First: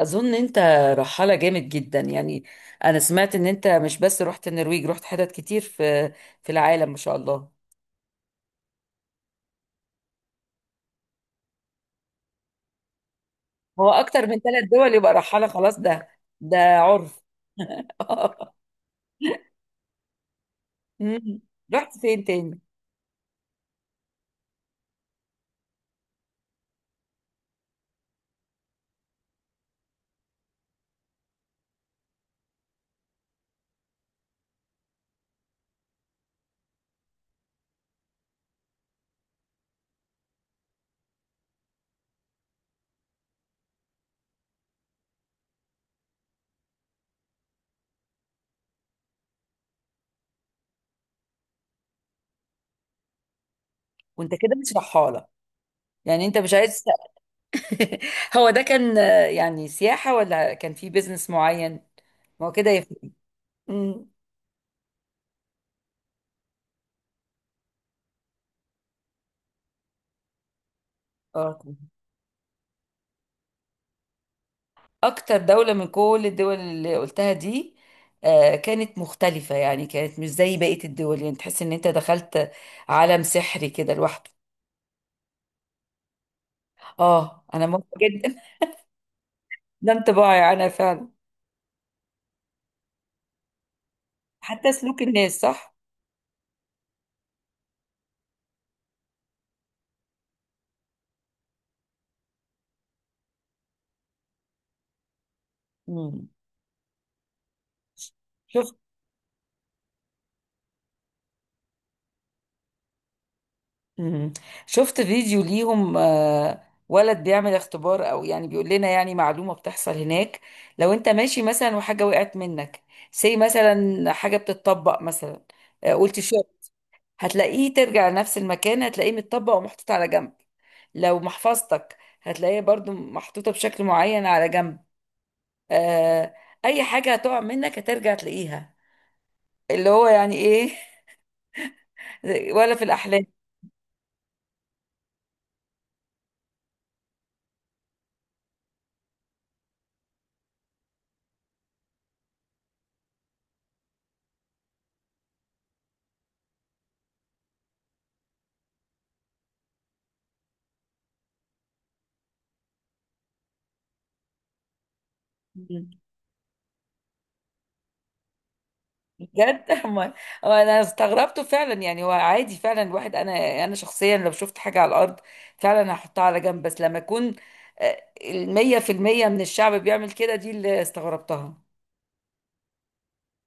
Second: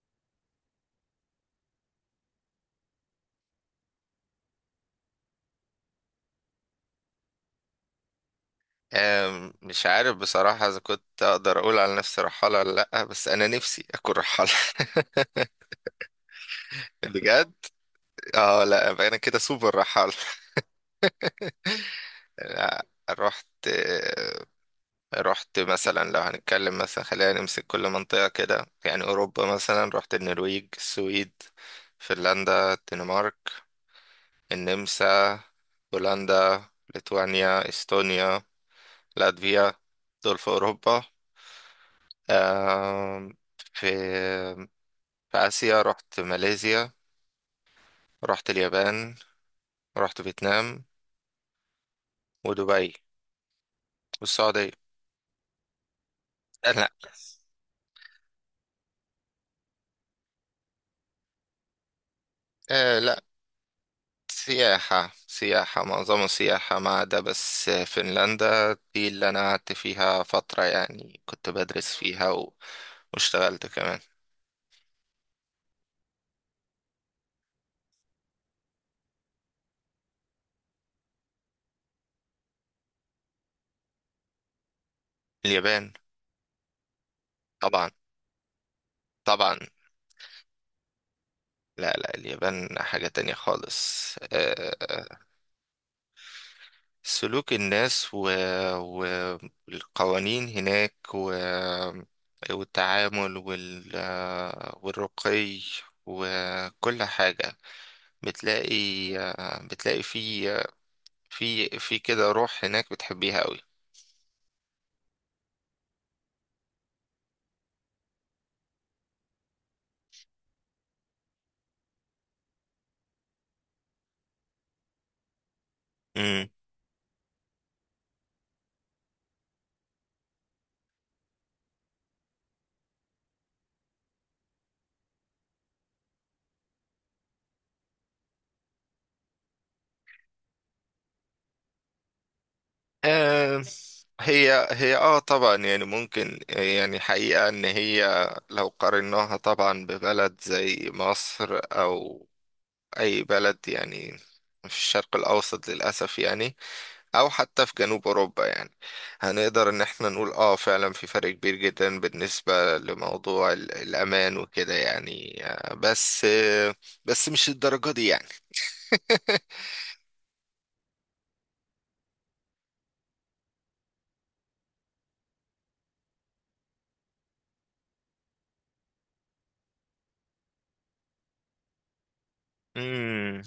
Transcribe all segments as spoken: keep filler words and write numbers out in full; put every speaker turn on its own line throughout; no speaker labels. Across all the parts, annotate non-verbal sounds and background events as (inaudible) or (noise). اظن انت رحالة جامد جدا يعني. انا سمعت ان انت مش بس رحت النرويج، رحت حتت كتير في في العالم، ما شاء الله.
آم، مش عارف بصراحة إذا كنت أقدر أقول على نفسي رحالة ولا لأ، بس أنا نفسي
هو
أكون
اكتر من
رحالة.
ثلاث دول
(laughs)
يبقى رحالة خلاص، ده ده عرف.
بجد.
(laughs)
اه، لأ، يبقى أنا كده سوبر رحالة.
مم. رحت فين
(laughs)
تاني؟
لأ، رحت آه، رحت مثلا، لو هنتكلم مثلا خلينا نمسك كل منطقة كده، يعني أوروبا مثلا، رحت النرويج، السويد، فنلندا، الدنمارك، النمسا، بولندا، ليتوانيا، استونيا، لاتفيا. دول في أوروبا. آم، في في آسيا رحت ماليزيا، رحت اليابان، رحت فيتنام، ودبي،
وانت كده
والسعودية.
مش رحالة؟ يعني انت مش
آه،
عايز.
لا.
(laughs) هو ده كان آه، يعني سياحة ولا كان في بيزنس معين؟ ما هو كده يفرق.
آه لا،
مم.
سياحة سياحة، معظم السياحة، ما عدا بس فنلندا دي اللي أنا قعدت فيها فترة، يعني كنت
اه،
بدرس فيها و... واشتغلت كمان.
اكتر دولة من كل الدول اللي قلتها دي آه، كانت مختلفة، يعني كانت مش زي بقية الدول، يعني تحس ان انت دخلت عالم سحري كده لوحده.
اليابان.
اه، انا موافقة
طبعا
جدا. (laughs)
طبعا.
ده انطباعي انا فعلا.
لا لا، اليابان حاجة تانية خالص.
حتى سلوك
آه،
الناس، صح؟
سلوك الناس و... و- والقوانين هناك، و... والتعامل وال... والرقي
مم.
وكل حاجة.
شفت؟
بتلاقي بتلاقي في في في كده روح هناك بتحبيها قوي.
مم. شفت فيديو ليهم، آه، ولد بيعمل اختبار، او يعني بيقول لنا يعني معلومة بتحصل هناك. لو انت ماشي مثلا وحاجة وقعت منك، سي مثلا حاجة بتتطبق مثلا، آه، قلت شو،
امم
هتلاقيه ترجع لنفس المكان، هتلاقيه متطبق ومحطوط على جنب. لو محفظتك هتلاقيها برضو محطوطة بشكل معين على جنب، آه أي حاجة هتقع منك هترجع تلاقيها، اللي هو يعني إيه. (laughs) ولا في الأحلام؟
آه هي هي، اه طبعا، يعني ممكن، يعني حقيقة ان هي لو قارناها طبعا ببلد زي مصر، او اي بلد يعني في الشرق الاوسط للاسف، يعني او حتى في جنوب اوروبا، يعني هنقدر ان احنا نقول اه فعلا في فرق كبير جدا بالنسبة لموضوع ال- الامان وكده، يعني آه، بس آه، بس مش الدرجة دي يعني.
بجد. (laughs) أما- أما أنا استغربته فعلا، يعني هو عادي فعلا، الواحد أنا أنا شخصيا لو شفت حاجة على الأرض فعلا هحطها على جنب، بس لما يكون آه، المية في المية من الشعب بيعمل كده، دي اللي استغربتها.
مم.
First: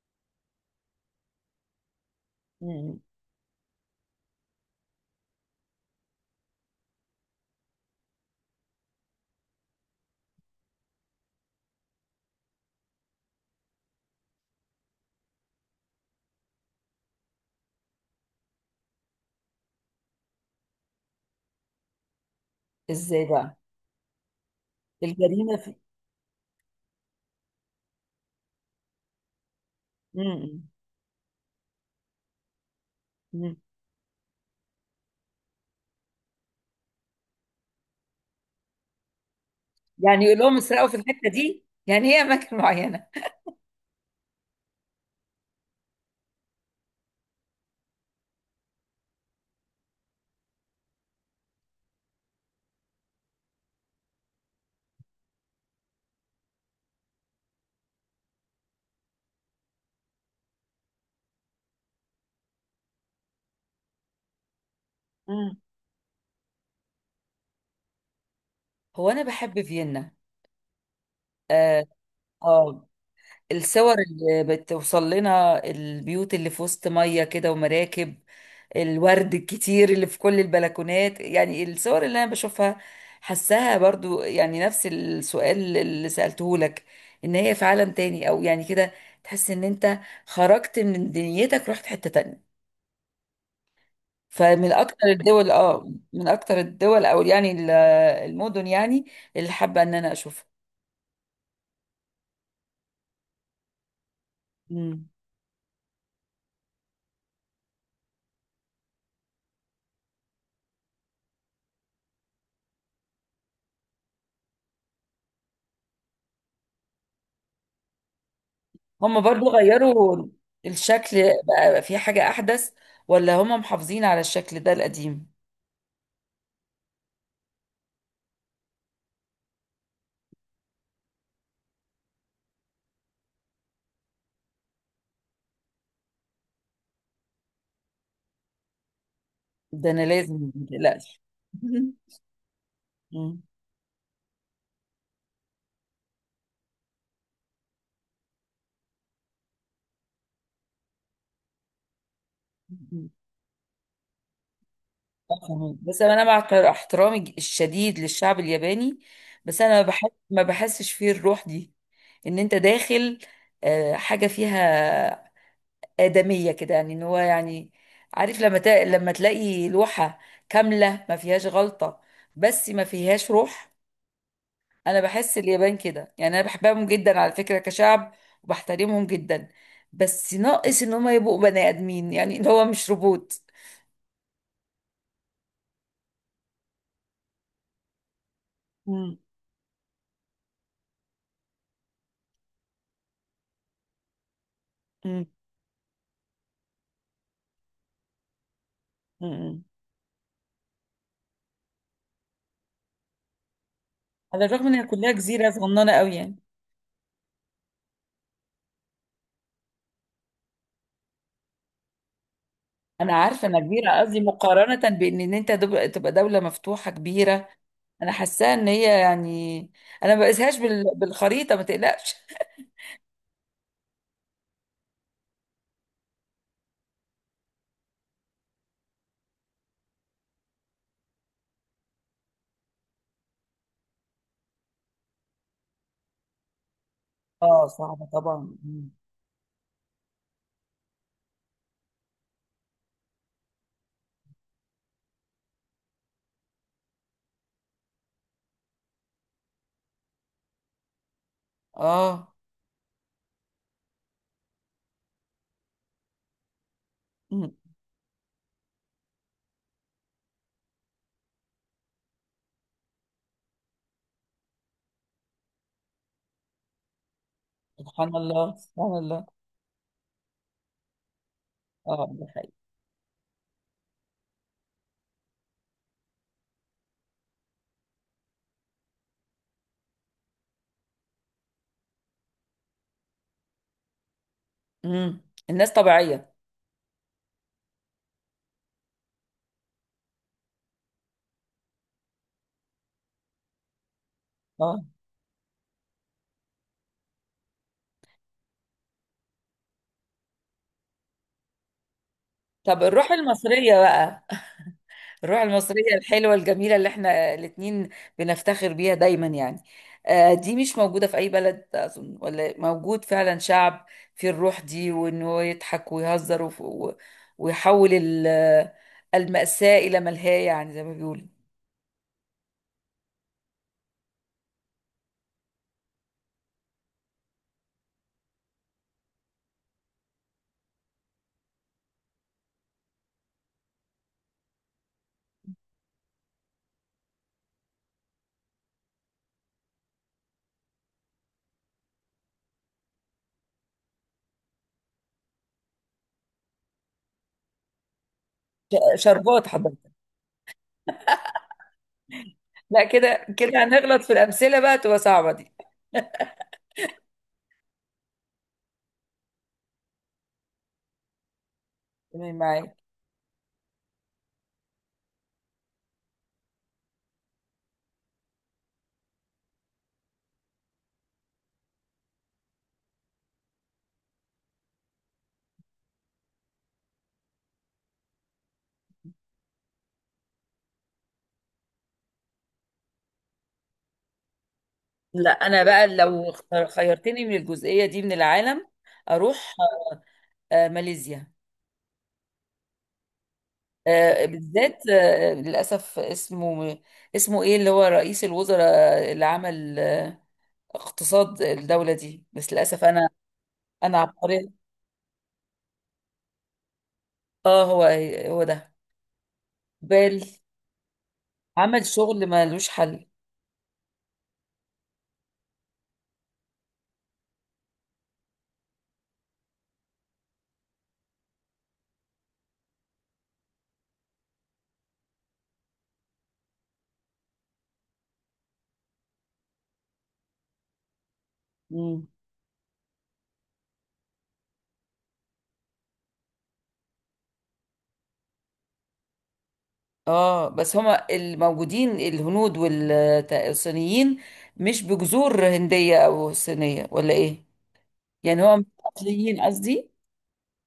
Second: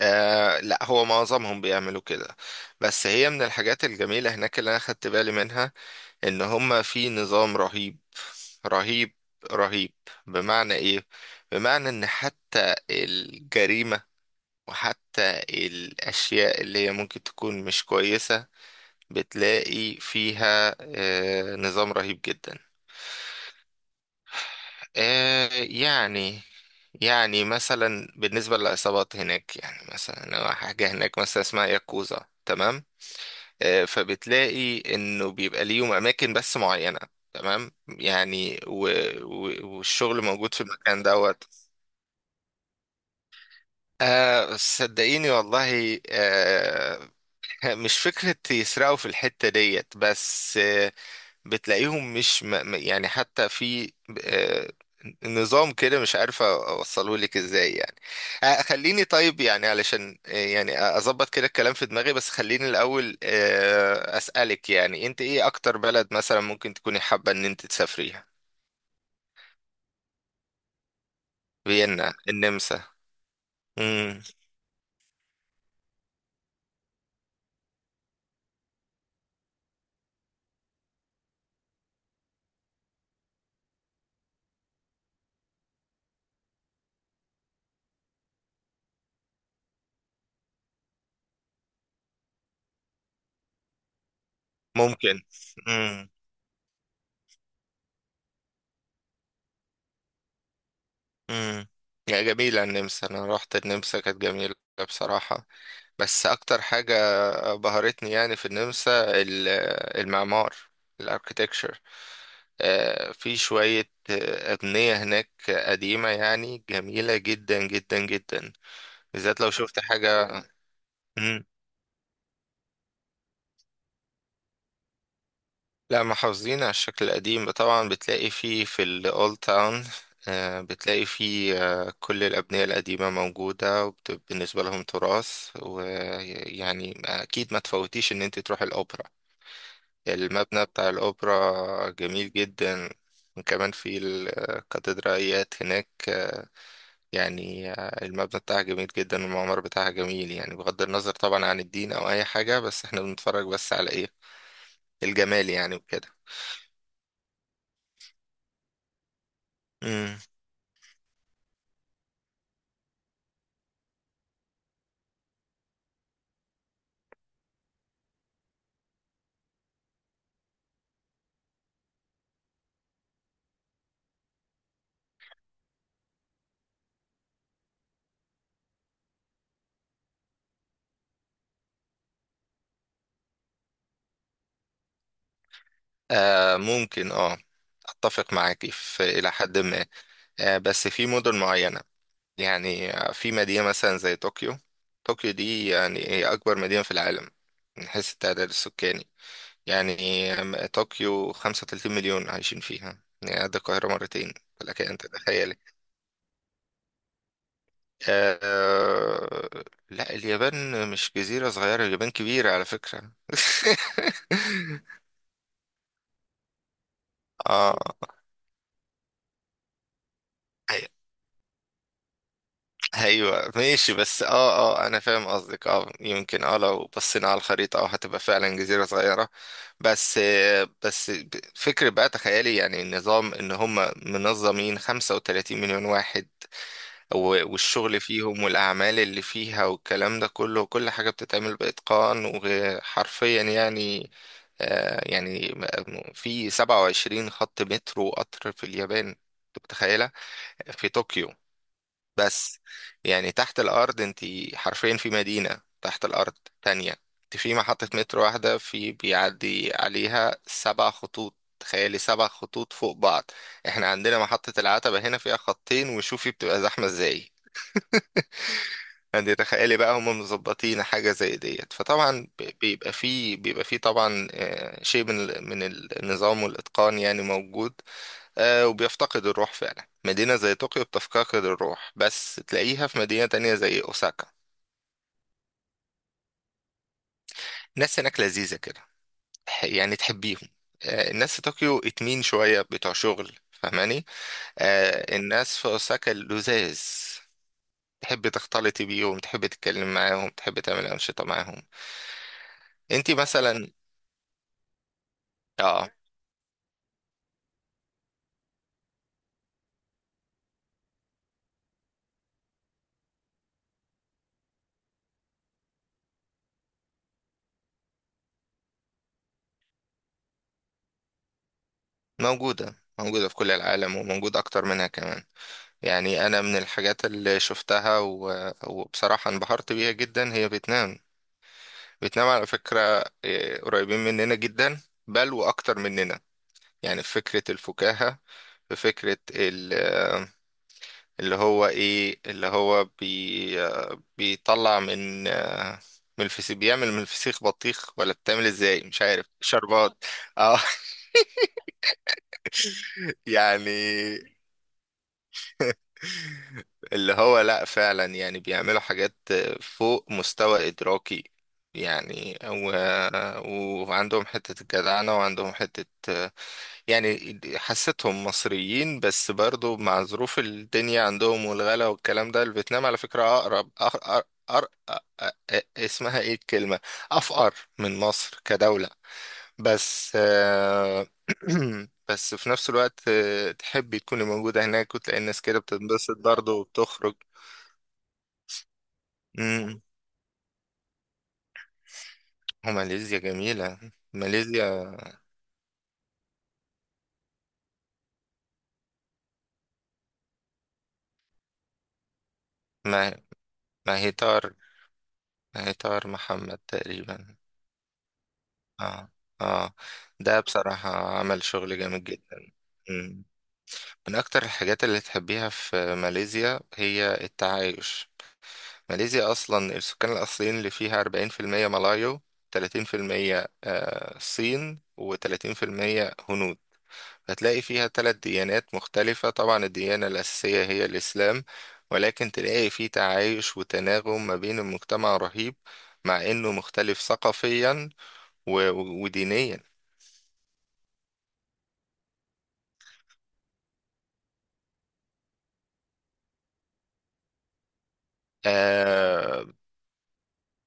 آه لا، هو معظمهم بيعملوا كده،
مم.
بس هي من الحاجات الجميلة هناك اللي انا خدت بالي منها، ان هما في نظام رهيب رهيب رهيب. بمعنى ايه؟ بمعنى ان حتى الجريمة، وحتى الاشياء اللي هي ممكن تكون مش كويسة، بتلاقي فيها آه، نظام رهيب جدا.
إزاي بقى؟
آه،
الجريمة؟
يعني يعني مثلا، بالنسبة للعصابات هناك، يعني مثلا
مم.
حاجة هناك مثلا اسمها ياكوزا، تمام؟
مم.
آه، فبتلاقي انه بيبقى ليهم اماكن بس معينة، تمام، يعني و... و... والشغل
يعني يقول
موجود
لهم
في
اسرقوا في
المكان
الحته
دوت.
دي؟ يعني هي اماكن معينه؟
آه، صدقيني والله. آه، (laughs) مش فكرة يسرقوا في الحتة ديت، بس آه، بتلاقيهم مش م... م- يعني حتى في آه، نظام كده مش عارف اوصله لك ازاي يعني. آه، خليني طيب، يعني علشان آه، يعني اظبط كده الكلام في دماغي، بس خليني الاول آه، اسالك، يعني انت ايه
مم.
اكتر بلد مثلا ممكن تكوني حابه ان انت تسافريها؟
هو انا بحب فيينا. اه،
فيينا، النمسا.
آه، الصور
مم.
اللي بتوصل لنا، البيوت اللي في وسط ميه كده ومراكب، الورد الكتير اللي في كل البلكونات، يعني الصور اللي انا بشوفها، حسها برضو يعني نفس السؤال اللي سألته لك، ان هي في عالم تاني او يعني كده، تحس ان انت خرجت من دنيتك، رحت حتة تانية. فمن اكتر
ممكن.
الدول اه
مم.
من اكتر الدول او يعني ال- المدن يعني اللي حابه ان انا اشوفها.
مم. يا جميله النمسا، انا رحت النمسا كانت جميله
مم.
بصراحه. بس اكتر حاجة بهرتني يعني في النمسا، ال- المعمار، الاركيتكتشر. في شوية آه، أبنية هناك قديمة يعني جميلة جدا جدا جدا،
هم
بالذات
برضو
لو شفت
غيروا
حاجة.
الشكل؟
مم.
بقى في حاجه احدث؟ ولا هم محافظين على الشكل ده القديم؟
لا، محافظين على الشكل القديم طبعا، بتلاقي فيه في الأولد تاون بتلاقي فيه آه، كل الأبنية القديمة موجودة، وبالنسبة لهم تراث، ويعني أكيد ما تفوتيش إن أنت تروح الأوبرا.
ده انا لازم
المبنى بتاع
متقلقش.
الأوبرا
(laughs)
جميل جدا،
مم.
وكمان في الكاتدرائيات هناك. آه، يعني آه، المبنى بتاعها جميل جدا، والمعمار بتاعها جميل، يعني بغض النظر طبعا عن الدين أو أي حاجة، بس احنا بنتفرج بس على إيه، الجمال يعني
أفهم. بس
وكده.
انا مع احتر- احترامي الشديد للشعب الياباني، بس انا بحس
مم.
ما بحسش فيه الروح دي، ان انت داخل آه، حاجه فيها آدمية كده، يعني ان هو يعني عارف لما تا... لما تلاقي لوحة كاملة ما فيهاش غلطة، بس ما فيهاش روح. انا بحس اليابان كده، يعني انا بحبهم جدا على فكرة كشعب وبحترمهم جدا، بس ناقص ان هم يبقوا بني ادمين، يعني اللي هو مش روبوت.
آه ممكن، اه أتفق معاكي في
مم.
إلى حد ما، آه بس في مدن معينة. يعني آه، في مدينة مثلا زي طوكيو.
مم.
طوكيو دي، يعني هي أكبر مدينة في العالم من حيث التعداد السكاني.
مم.
يعني طوكيو خمسة وثلاثين مليون عايشين فيها، يعني قد القاهرة مرتين،
على الرغم ان
فلك
هي
أن
كلها جزيرة
تتخيلي.
صغننة قوي يعني.
آه... لا، اليابان مش جزيرة صغيرة، اليابان كبيرة على
انا
فكرة.
عارفة انها كبيرة، قصدي مقارنة
(laughs)
بان ان انت دب- تبقى دولة مفتوحة كبيرة.
اه.
انا حاساها ان هي يعني انا ما بقيسهاش بال...
أي-
بالخريطة، ما تقلقش.
ايوه ماشي، بس اه، اه انا فاهم قصدك. اه، يمكن اه لو بصينا على الخريطة، اه هتبقى فعلا جزيرة صغيرة، بس آه، بس ب- فكرة بقى تخيلي يعني النظام، ان هم منظمين خمسة وثلاثين مليون واحد، و-
اه،
والشغل
صعبة
فيهم
طبعا. مم.
والأعمال اللي فيها والكلام ده كله، كل حاجة بتتعمل بإتقان وحرفيا يعني. آه يعني م- في سبعة وعشرين خط مترو وقطر في اليابان، أنت متخيلة؟ في طوكيو
اه.
بس، يعني تحت الأرض أنت حرفيا في مدينة تحت الأرض تانية. أنت
مم.
في محطة مترو واحدة في بيعدي عليها سبع خطوط، تخيلي، سبع خطوط فوق بعض. احنا عندنا محطة العتبة هنا فيها خطين وشوفي بتبقى زحمة ازاي،
سبحان الله، سبحان الله.
يعني تخيلي بقى هم مظبطين حاجة زي ديت،
اه، ده
فطبعا ب-
حقيقي.
بيبقى فيه بيبقى فيه طبعا آه، شيء من ال- من النظام والإتقان يعني موجود. آه، وبيفتقد الروح فعلا، مدينة زي طوكيو بتفتقد الروح، بس تلاقيها في مدينة تانية زي أوساكا.
مم. الناس طبيعية.
الناس هناك لذيذة كده، تح- يعني تحبيهم. آه، الناس في طوكيو اتمين شوية بتوع شغل فاهماني.
اه،
آه، الناس في أوساكا لذاذ، تحب تختلطي بيهم، تحب تتكلم معاهم، تحب تعمل أنشطة معاهم.
طب الروح
انتي مثلا.
المصرية بقى؟ (laughs) الروح
اه،
المصرية الحلوة الجميلة اللي احنا الاتنين بنفتخر بيها دايما، يعني آه دي مش موجودة في أي بلد أظن، ولا موجود فعلا شعب فيه الروح دي وإنه يضحك ويهزر وف- و- ويحول ال- المأساة إلى ملهاة، يعني زي ما بيقولوا.
موجودة موجودة في كل العالم، وموجود أكتر منها كمان. يعني أنا من الحاجات اللي شفتها و... وبصراحة انبهرت بيها جدا هي فيتنام. فيتنام على فكرة، إيه، قريبين مننا جدا، بل وأكتر مننا. يعني في فكرة الفكاهة، في فكرة ال... اللي هو إيه، اللي هو بي... بيطلع من آه، من الفسيخ، بيعمل من الفسيخ بطيخ، ولا بتعمل ازاي
ش-
مش عارف،
شربات حضرتك؟
شربات. اه.
لا،
(laughs)
كده كده هنغلط في
يعني
الأمثلة، بقى تبقى صعبة دي.
اللي هو لا فعلا يعني بيعملوا حاجات فوق مستوى إدراكي،
تمام
يعني و...
معاك.
وعندهم حتة الجدعنة، وعندهم حتة يعني حسيتهم مصريين، بس برضو مع ظروف الدنيا عندهم والغلا والكلام ده، الفيتنام على فكرة أقرب أقرب، أر... أ... أ... اسمها ايه الكلمة، أفقر من مصر كدولة. بس آه، (clears throat) بس في نفس الوقت آه، تحبي تكوني موجودة هناك، وتلاقي
لا
الناس كده
أنا بقى
بتنبسط
لو
برضه
اختار-
وبتخرج.
خيرتني من الجزئية دي من العالم أروح
امم.
آه، ماليزيا.
وماليزيا جميلة.
آه، بالذات
ماليزيا.
آه، للأسف اسمه، اسمه إيه اللي هو رئيس الوزراء اللي عمل آه، اقتصاد الدولة دي؟ بس للأسف أنا،
ما ما
أنا
هي طار
عبقرية.
ما هي طار محمد تقريبا.
آه، هو هو ده.
اه. اه.
بال
ده بصراحة عمل شغل
عمل
جامد
شغل
جدا.
ملوش حل.
مم. من أكتر الحاجات اللي تحبيها في ماليزيا هي التعايش. ماليزيا أصلا السكان الأصليين اللي فيها أربعين في المية ملايو، تلاتين في المية آه، صين، وتلاتين في المية هنود. هتلاقي فيها ثلاث ديانات مختلفة، طبعا الديانة الأساسية هي الإسلام،
مم.
ولكن تلاقي فيه تعايش وتناغم ما بين المجتمع رهيب، مع إنه مختلف ثقافيا و- و- ودينيا.
اه، بس هما الموجودين الهنود والصينيين مش بجذور هندية او صينية، ولا ايه؟ يعني هو مش اصليين
آه
قصدي.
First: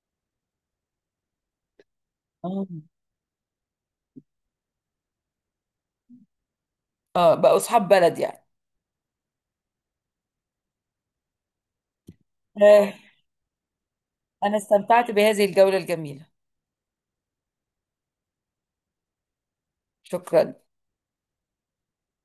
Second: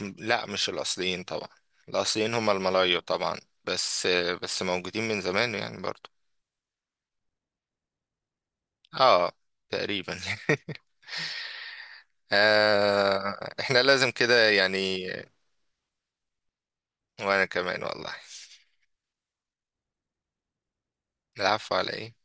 لا، مش الأصليين طبعا، الأصليين هم
اه.
الملايو طبعا. بس بس موجودين من زمان يعني برضو.
اه، بقوا اصحاب بلد يعني.
اه، تقريبا. (laughs)
آه،
آه احنا لازم كده
انا
يعني.
استمتعت بهذه الجولة الجميلة.
وانا كمان والله.
شكرا.
العفو، على ايه.